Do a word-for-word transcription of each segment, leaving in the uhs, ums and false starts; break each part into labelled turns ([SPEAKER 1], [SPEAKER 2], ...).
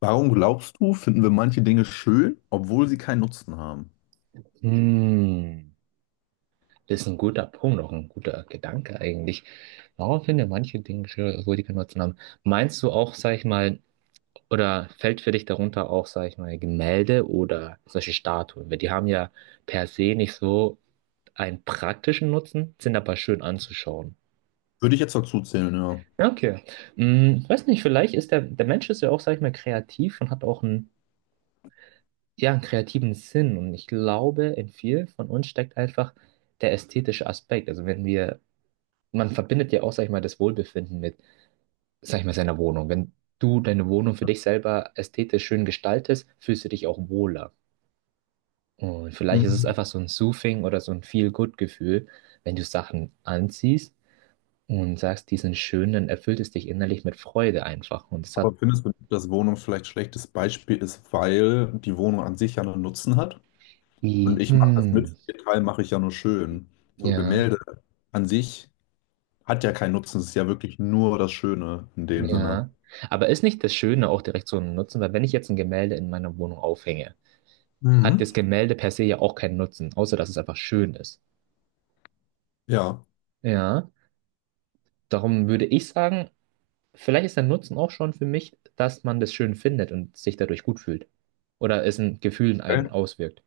[SPEAKER 1] Warum glaubst du, finden wir manche Dinge schön, obwohl sie keinen Nutzen haben?
[SPEAKER 2] Hm, Das ist ein guter Punkt, auch ein guter Gedanke eigentlich. Warum finden wir manche Dinge schwer, obwohl die keinen Nutzen haben? Meinst du auch, sag ich mal, oder fällt für dich darunter auch, sag ich mal, Gemälde oder solche Statuen? Weil die haben ja per se nicht so einen praktischen Nutzen, sind aber schön anzuschauen.
[SPEAKER 1] Würde ich jetzt dazu zählen, ja.
[SPEAKER 2] Okay. Hm, weiß nicht, vielleicht ist der, der Mensch ist ja auch, sag ich mal, kreativ und hat auch einen, ja, einen kreativen Sinn. Und ich glaube, in vielen von uns steckt einfach der ästhetische Aspekt. Also wenn wir man verbindet ja auch, sag ich mal, das Wohlbefinden mit, sag ich mal, seiner Wohnung. Wenn du deine Wohnung für dich selber ästhetisch schön gestaltest, fühlst du dich auch wohler. Und vielleicht ist es
[SPEAKER 1] Mhm.
[SPEAKER 2] einfach so ein Soothing oder so ein Feel-Good-Gefühl, wenn du Sachen anziehst und sagst, die sind schön, dann erfüllt es dich innerlich mit Freude einfach. Und es
[SPEAKER 1] Aber
[SPEAKER 2] hat
[SPEAKER 1] findest du, dass Wohnung vielleicht ein schlechtes Beispiel ist, weil die Wohnung an sich ja einen Nutzen hat?
[SPEAKER 2] wie,
[SPEAKER 1] Und ich mache das mit,
[SPEAKER 2] hm,
[SPEAKER 1] den Teil mache ich ja nur schön. So
[SPEAKER 2] ja,
[SPEAKER 1] Gemälde an sich hat ja keinen Nutzen, es ist ja wirklich nur das Schöne in dem Sinne.
[SPEAKER 2] ja. Aber ist nicht das Schöne auch direkt so ein Nutzen? Weil wenn ich jetzt ein Gemälde in meiner Wohnung aufhänge, hat
[SPEAKER 1] Mhm.
[SPEAKER 2] das Gemälde per se ja auch keinen Nutzen, außer dass es einfach schön ist.
[SPEAKER 1] Ja.
[SPEAKER 2] Ja. Darum würde ich sagen, vielleicht ist der Nutzen auch schon für mich, dass man das schön findet und sich dadurch gut fühlt. Oder es in Gefühlen einen
[SPEAKER 1] Okay.
[SPEAKER 2] auswirkt.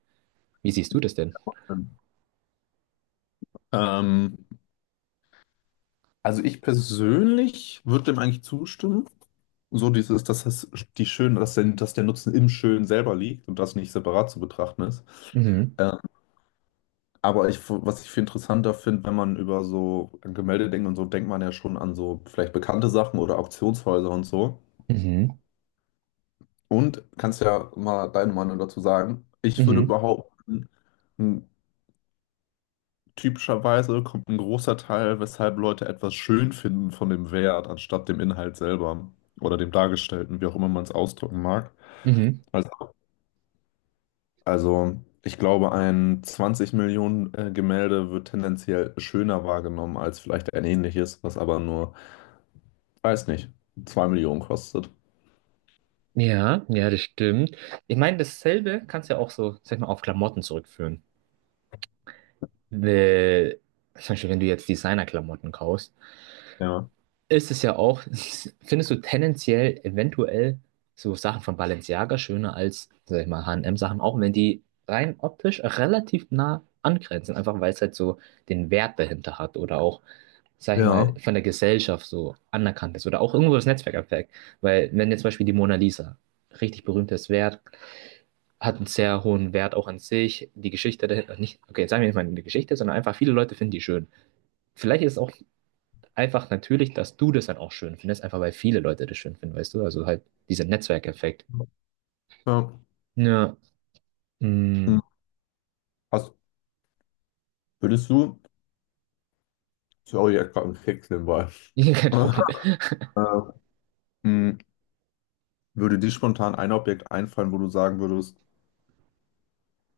[SPEAKER 2] Wie siehst du das denn?
[SPEAKER 1] Ähm, also ich persönlich würde dem eigentlich zustimmen, so dieses, dass das die schön, dass der, dass der Nutzen im Schön selber liegt und das nicht separat zu betrachten ist.
[SPEAKER 2] Mhm.
[SPEAKER 1] Ähm, aber ich, was ich viel interessanter finde, wenn man über so Gemälde denkt und so, denkt man ja schon an so vielleicht bekannte Sachen oder Auktionshäuser und so.
[SPEAKER 2] Mhm.
[SPEAKER 1] Und kannst ja mal deine Meinung dazu sagen. Ich würde
[SPEAKER 2] Mhm.
[SPEAKER 1] behaupten, m, typischerweise kommt ein großer Teil, weshalb Leute etwas schön finden, von dem Wert, anstatt dem Inhalt selber oder dem Dargestellten, wie auch immer man es ausdrücken mag.
[SPEAKER 2] Mhm.
[SPEAKER 1] Also Also, ich glaube, ein zwanzig Millionen äh, Gemälde wird tendenziell schöner wahrgenommen als vielleicht ein ähnliches, was aber nur, weiß nicht, zwei Millionen kostet.
[SPEAKER 2] Ja, ja, das stimmt. Ich meine, dasselbe kannst du ja auch so, sag ich mal, auf Klamotten zurückführen. Weil, zum Beispiel, wenn du jetzt Designer-Klamotten kaufst,
[SPEAKER 1] Ja.
[SPEAKER 2] ist es ja auch, findest du tendenziell eventuell so Sachen von Balenciaga schöner als, sag ich mal, H und M-Sachen, auch wenn die rein optisch relativ nah angrenzen, einfach weil es halt so den Wert dahinter hat oder auch, sag ich mal,
[SPEAKER 1] Ja.
[SPEAKER 2] von der Gesellschaft so anerkannt ist oder auch irgendwo das Netzwerkeffekt. Weil wenn jetzt zum Beispiel die Mona Lisa, richtig berühmtes Wert, hat einen sehr hohen Wert auch an sich, die Geschichte dahinter, nicht, okay, jetzt sagen wir nicht mal die Geschichte, sondern einfach viele Leute finden die schön. Vielleicht ist es auch einfach natürlich, dass du das dann auch schön findest, einfach weil viele Leute das schön finden, weißt du? Also halt dieser Netzwerkeffekt.
[SPEAKER 1] Ja.
[SPEAKER 2] Ja,
[SPEAKER 1] Hm.
[SPEAKER 2] mm,
[SPEAKER 1] Hast, würdest du, sorry, ich hab grad einen Keks nebenbei.
[SPEAKER 2] kein Problem.
[SPEAKER 1] Äh, hm, Würde dir spontan ein Objekt einfallen, wo du sagen würdest,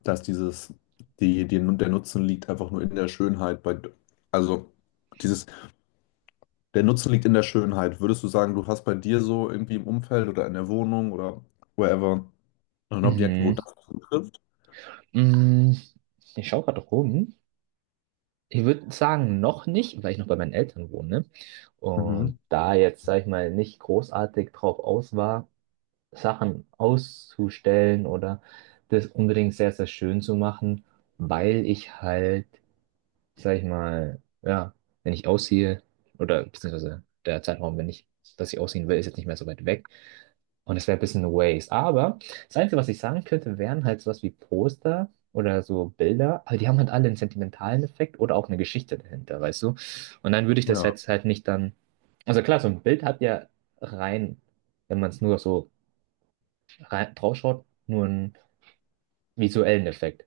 [SPEAKER 1] dass dieses, die, die, der Nutzen liegt einfach nur in der Schönheit bei, also dieses Der Nutzen liegt in der Schönheit. Würdest du sagen, du hast bei dir so irgendwie im Umfeld oder in der Wohnung oder wherever ein Objekt, wo
[SPEAKER 2] Mhm.
[SPEAKER 1] das zutrifft?
[SPEAKER 2] Mm, Ich schaue gerade rum. Ich würde sagen, noch nicht, weil ich noch bei meinen Eltern wohne, ne? Und
[SPEAKER 1] Mhm.
[SPEAKER 2] da jetzt, sag ich mal, nicht großartig drauf aus war, Sachen auszustellen oder das unbedingt sehr, sehr schön zu machen, weil ich halt sag ich mal, ja, wenn ich ausziehe, oder beziehungsweise der Zeitraum, wenn ich, dass ich ausziehen will, ist jetzt nicht mehr so weit weg. Und es wäre ein bisschen eine Waste. Aber das Einzige, was ich sagen könnte, wären halt sowas wie Poster oder so Bilder, aber die haben halt alle einen sentimentalen Effekt oder auch eine Geschichte dahinter, weißt du? Und dann würde ich das
[SPEAKER 1] Ja. Auf
[SPEAKER 2] jetzt halt nicht dann. Also klar, so ein Bild hat ja rein, wenn man es nur so rein, draufschaut, nur einen visuellen Effekt.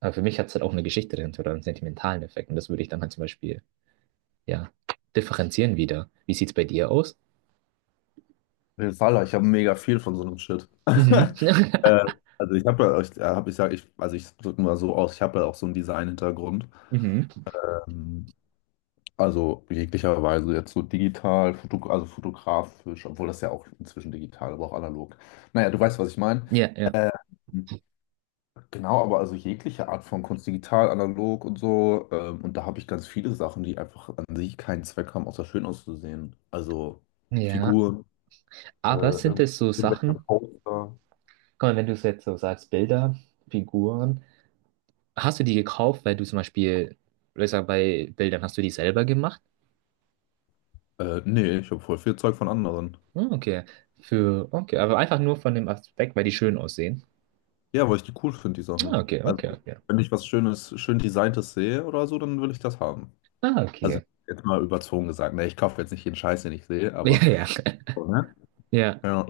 [SPEAKER 2] Aber für mich hat es halt auch eine Geschichte dahinter oder einen sentimentalen Effekt. Und das würde ich dann halt zum Beispiel ja, differenzieren wieder. Wie sieht's bei dir aus?
[SPEAKER 1] jeden Fall, ich habe mega viel von so einem Shit.
[SPEAKER 2] Mhm.
[SPEAKER 1] Äh, also ich habe ja, ich, äh, hab, ich sag, ich, also ich drücke mal so aus, ich habe ja auch so einen Design-Hintergrund.
[SPEAKER 2] Mhm.
[SPEAKER 1] Ähm, also jeglicher Weise jetzt so digital, Foto, also fotografisch, obwohl das ja auch inzwischen digital, aber auch analog. Naja, du weißt, was ich meine.
[SPEAKER 2] Ja, ja,
[SPEAKER 1] Äh, Genau, aber also jegliche Art von Kunst, digital, analog und so. Ähm, und da habe ich ganz viele Sachen, die einfach an sich keinen Zweck haben, außer schön auszusehen. Also
[SPEAKER 2] ja.
[SPEAKER 1] Figuren, äh,
[SPEAKER 2] Aber sind es so
[SPEAKER 1] irgendwelche
[SPEAKER 2] Sachen,
[SPEAKER 1] Poster.
[SPEAKER 2] guck mal, wenn du es jetzt so sagst, Bilder, Figuren, hast du die gekauft, weil du zum Beispiel, ich sag, bei Bildern hast du die selber gemacht?
[SPEAKER 1] Äh, nee, ich habe voll viel Zeug von anderen.
[SPEAKER 2] Ah, okay. Für, okay, aber einfach nur von dem Aspekt, weil die schön aussehen.
[SPEAKER 1] Ja, weil ich die cool finde, die
[SPEAKER 2] Ah,
[SPEAKER 1] Sachen.
[SPEAKER 2] okay,
[SPEAKER 1] Also,
[SPEAKER 2] okay, okay.
[SPEAKER 1] wenn ich was Schönes, schön Designtes sehe oder so, dann will ich das haben.
[SPEAKER 2] Ah,
[SPEAKER 1] Also,
[SPEAKER 2] okay.
[SPEAKER 1] jetzt mal überzogen gesagt. Ne, ich kaufe jetzt nicht jeden Scheiß, den ich sehe, aber.
[SPEAKER 2] Ja, ja,
[SPEAKER 1] So, ne?
[SPEAKER 2] ja,
[SPEAKER 1] Ja.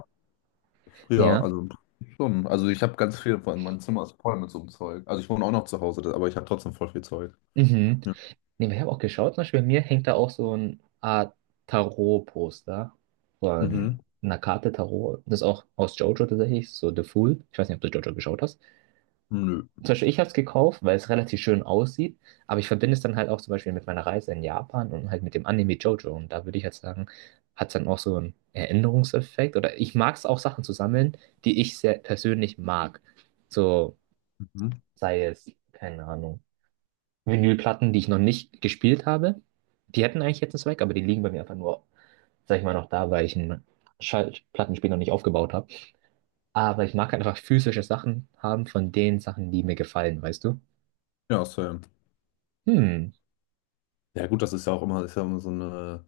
[SPEAKER 1] Ja,
[SPEAKER 2] ja.
[SPEAKER 1] also im Prinzip schon. Also ich habe ganz viel, vor allem mein Zimmer ist voll mit so einem Zeug. Also ich wohne auch noch zu Hause, das- aber ich habe trotzdem voll viel Zeug.
[SPEAKER 2] Mhm.
[SPEAKER 1] Ja.
[SPEAKER 2] Nee, ich habe auch geschaut, zum Beispiel bei mir hängt da auch so eine Art Tarot-Poster von
[SPEAKER 1] Mhm.
[SPEAKER 2] einer Karte Tarot. Das ist auch aus JoJo tatsächlich, so The Fool. Ich weiß nicht, ob du JoJo geschaut hast.
[SPEAKER 1] Nö.
[SPEAKER 2] Zum Beispiel, ich habe es gekauft, weil es relativ schön aussieht, aber ich verbinde es dann halt auch zum Beispiel mit meiner Reise in Japan und halt mit dem Anime JoJo. Und da würde ich halt sagen, hat es dann auch so einen Erinnerungseffekt. Oder ich mag es auch, Sachen zu sammeln, die ich sehr persönlich mag. So
[SPEAKER 1] Mhm.
[SPEAKER 2] sei es, keine Ahnung. Vinylplatten, die ich noch nicht gespielt habe. Die hätten eigentlich jetzt einen Zweck, aber die liegen bei mir einfach nur, sag ich mal, noch da, weil ich einen Schallplattenspieler noch nicht aufgebaut habe. Aber ich mag halt einfach physische Sachen haben von den Sachen, die mir gefallen, weißt du?
[SPEAKER 1] Ja, same.
[SPEAKER 2] Hm,
[SPEAKER 1] Ja gut, das ist ja auch immer, ist ja immer so eine,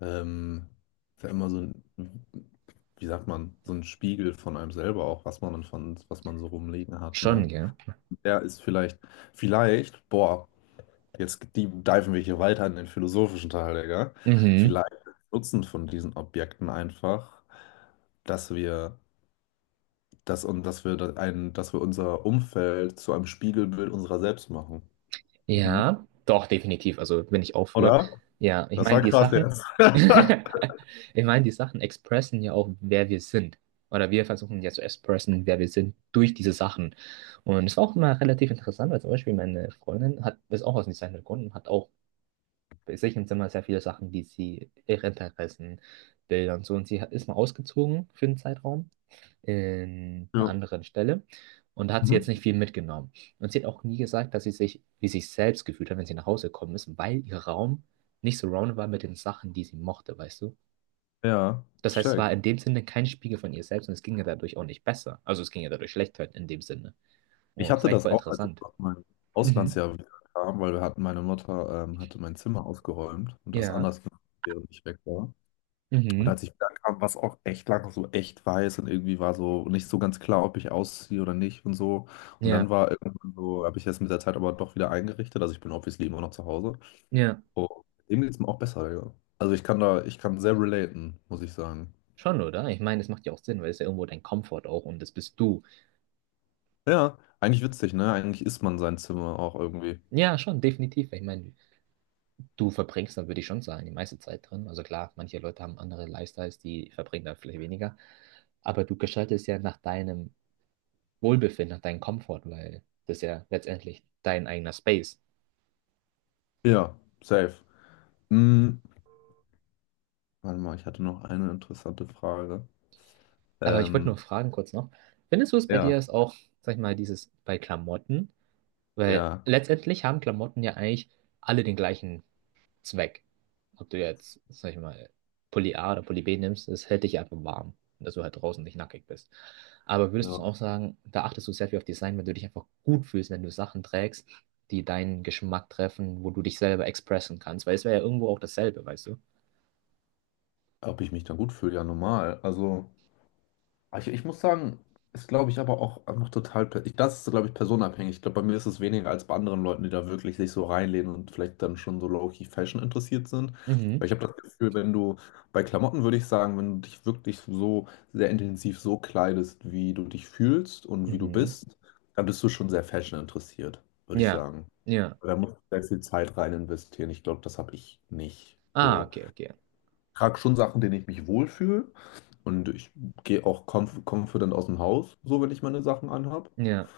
[SPEAKER 1] ähm, ist ja immer so ein, wie sagt man, so ein Spiegel von einem selber auch, was man dann von, was man so rumliegen hat,
[SPEAKER 2] Schon,
[SPEAKER 1] ne?
[SPEAKER 2] gell?
[SPEAKER 1] Der ist vielleicht, vielleicht, Boah, jetzt die diven wir hier weiter in den philosophischen Teil, Digga.
[SPEAKER 2] Mhm.
[SPEAKER 1] Vielleicht ist der Nutzen von diesen Objekten einfach, dass wir dass, und dass wir, da ein, dass wir unser Umfeld zu einem Spiegelbild unserer selbst machen. Mhm.
[SPEAKER 2] Ja, doch, definitiv. Also bin ich auch für.
[SPEAKER 1] Oder?
[SPEAKER 2] Ja, ich
[SPEAKER 1] Das
[SPEAKER 2] meine,
[SPEAKER 1] war
[SPEAKER 2] die
[SPEAKER 1] krass
[SPEAKER 2] Sachen,
[SPEAKER 1] jetzt.
[SPEAKER 2] ich meine, die Sachen expressen ja auch, wer wir sind. Oder wir versuchen ja zu expressen, wer wir sind, durch diese Sachen. Und es war auch immer relativ interessant, weil zum Beispiel meine Freundin hat, ist auch aus dem Design gekommen und hat auch bei sich im Zimmer sehr viele Sachen, die sie, ihre Interessen, Bilder und so. Und sie hat, ist mal ausgezogen für einen Zeitraum in einer
[SPEAKER 1] Ja.
[SPEAKER 2] anderen Stelle und da hat sie jetzt
[SPEAKER 1] Mhm.
[SPEAKER 2] nicht viel mitgenommen. Und sie hat auch nie gesagt, dass sie sich wie sich selbst gefühlt hat, wenn sie nach Hause gekommen ist, weil ihr Raum nicht surrounded war mit den Sachen, die sie mochte, weißt du?
[SPEAKER 1] Ja,
[SPEAKER 2] Das
[SPEAKER 1] ich
[SPEAKER 2] heißt, es war
[SPEAKER 1] check.
[SPEAKER 2] in dem Sinne kein Spiegel von ihr selbst und es ging ihr dadurch auch nicht besser. Also es ging ihr dadurch schlechter in dem Sinne. Oh,
[SPEAKER 1] Ich
[SPEAKER 2] das ist
[SPEAKER 1] hatte
[SPEAKER 2] eigentlich
[SPEAKER 1] das
[SPEAKER 2] voll
[SPEAKER 1] auch, als ich
[SPEAKER 2] interessant.
[SPEAKER 1] aus meinem
[SPEAKER 2] Mhm.
[SPEAKER 1] Auslandsjahr wieder kam, weil wir hatten, meine Mutter ähm, hatte mein Zimmer ausgeräumt und das
[SPEAKER 2] Ja.
[SPEAKER 1] anders gemacht, während ich weg war. Und
[SPEAKER 2] Mhm.
[SPEAKER 1] als ich wieder kam, war es auch echt lange so echt weiß und irgendwie war so nicht so ganz klar, ob ich ausziehe oder nicht und so. Und dann
[SPEAKER 2] Ja.
[SPEAKER 1] war irgendwann so, habe ich jetzt mit der Zeit aber doch wieder eingerichtet. Also ich bin obviously immer noch zu Hause.
[SPEAKER 2] Ja.
[SPEAKER 1] Oh, dem geht's mir auch besser, ja. Also ich kann da, ich kann sehr relaten, muss ich sagen.
[SPEAKER 2] Schon, oder? Ich meine, das macht ja auch Sinn, weil es ist ja irgendwo dein Komfort auch und das bist du.
[SPEAKER 1] Ja, eigentlich witzig, ne? Eigentlich isst man sein Zimmer auch irgendwie.
[SPEAKER 2] Ja, schon, definitiv. Ich meine, du verbringst dann, würde ich schon sagen, die meiste Zeit drin. Also klar, manche Leute haben andere Lifestyles, die verbringen dann vielleicht weniger. Aber du gestaltest ja nach deinem Wohlbefinden, nach deinem Komfort, weil das ist ja letztendlich dein eigener Space.
[SPEAKER 1] Ja, safe. Hm, warte mal, ich hatte noch eine interessante Frage.
[SPEAKER 2] Aber ich wollte nur
[SPEAKER 1] Ähm,
[SPEAKER 2] fragen kurz noch, findest du es bei dir
[SPEAKER 1] ja,
[SPEAKER 2] ist auch, sag ich mal, dieses bei Klamotten? Weil
[SPEAKER 1] ja,
[SPEAKER 2] letztendlich haben Klamotten ja eigentlich alle den gleichen Zweck. Ob du jetzt, sag ich mal, Pulli A oder Pulli B nimmst, das hält dich einfach warm, dass du halt draußen nicht nackig bist. Aber würdest du
[SPEAKER 1] ja.
[SPEAKER 2] auch sagen, da achtest du sehr viel auf Design, wenn du dich einfach gut fühlst, wenn du Sachen trägst, die deinen Geschmack treffen, wo du dich selber expressen kannst, weil es wäre ja irgendwo auch dasselbe, weißt du?
[SPEAKER 1] Ob ich mich dann gut fühle, ja normal. Also. Ich, ich muss sagen, ist glaube ich aber auch einfach total, per- ich- das ist glaube ich personenabhängig. Ich glaube, bei mir ist es weniger als bei anderen Leuten, die da wirklich sich so reinlehnen und vielleicht dann schon so low-key Fashion interessiert sind.
[SPEAKER 2] Mhm,
[SPEAKER 1] Weil ich habe das Gefühl, wenn du bei Klamotten, würde ich sagen, wenn du dich wirklich so sehr intensiv so kleidest, wie du dich fühlst und wie du
[SPEAKER 2] mhm.
[SPEAKER 1] bist, dann bist du schon sehr Fashion interessiert, würde ich
[SPEAKER 2] Ja,
[SPEAKER 1] sagen.
[SPEAKER 2] ja.
[SPEAKER 1] Da musst du sehr viel Zeit rein investieren. Ich glaube, das habe ich nicht
[SPEAKER 2] Ah,
[SPEAKER 1] so,
[SPEAKER 2] okay, okay.
[SPEAKER 1] trage schon Sachen, denen ich mich wohlfühle. Und ich gehe auch conf confident aus dem Haus, so wenn ich meine Sachen anhab.
[SPEAKER 2] Ja,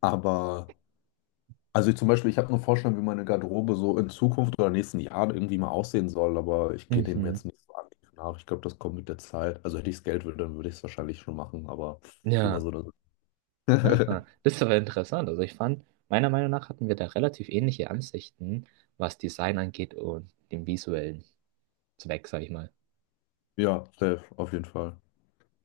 [SPEAKER 1] Aber, also ich zum Beispiel, ich habe eine Vorstellung, wie meine Garderobe so in Zukunft oder nächsten Jahren irgendwie mal aussehen soll, aber ich gehe dem
[SPEAKER 2] mhm.
[SPEAKER 1] jetzt nicht so aktiv nach. Ich glaube, das kommt mit der Zeit. Also hätte ich das Geld, würde, dann würde ich es wahrscheinlich schon machen, aber ist immer
[SPEAKER 2] Ja.
[SPEAKER 1] so eine.
[SPEAKER 2] Aha. Das ist aber interessant. Also ich fand, meiner Meinung nach hatten wir da relativ ähnliche Ansichten, was Design angeht und dem Visuellen. Zweck, sag ich mal.
[SPEAKER 1] Ja, safe, auf jeden Fall.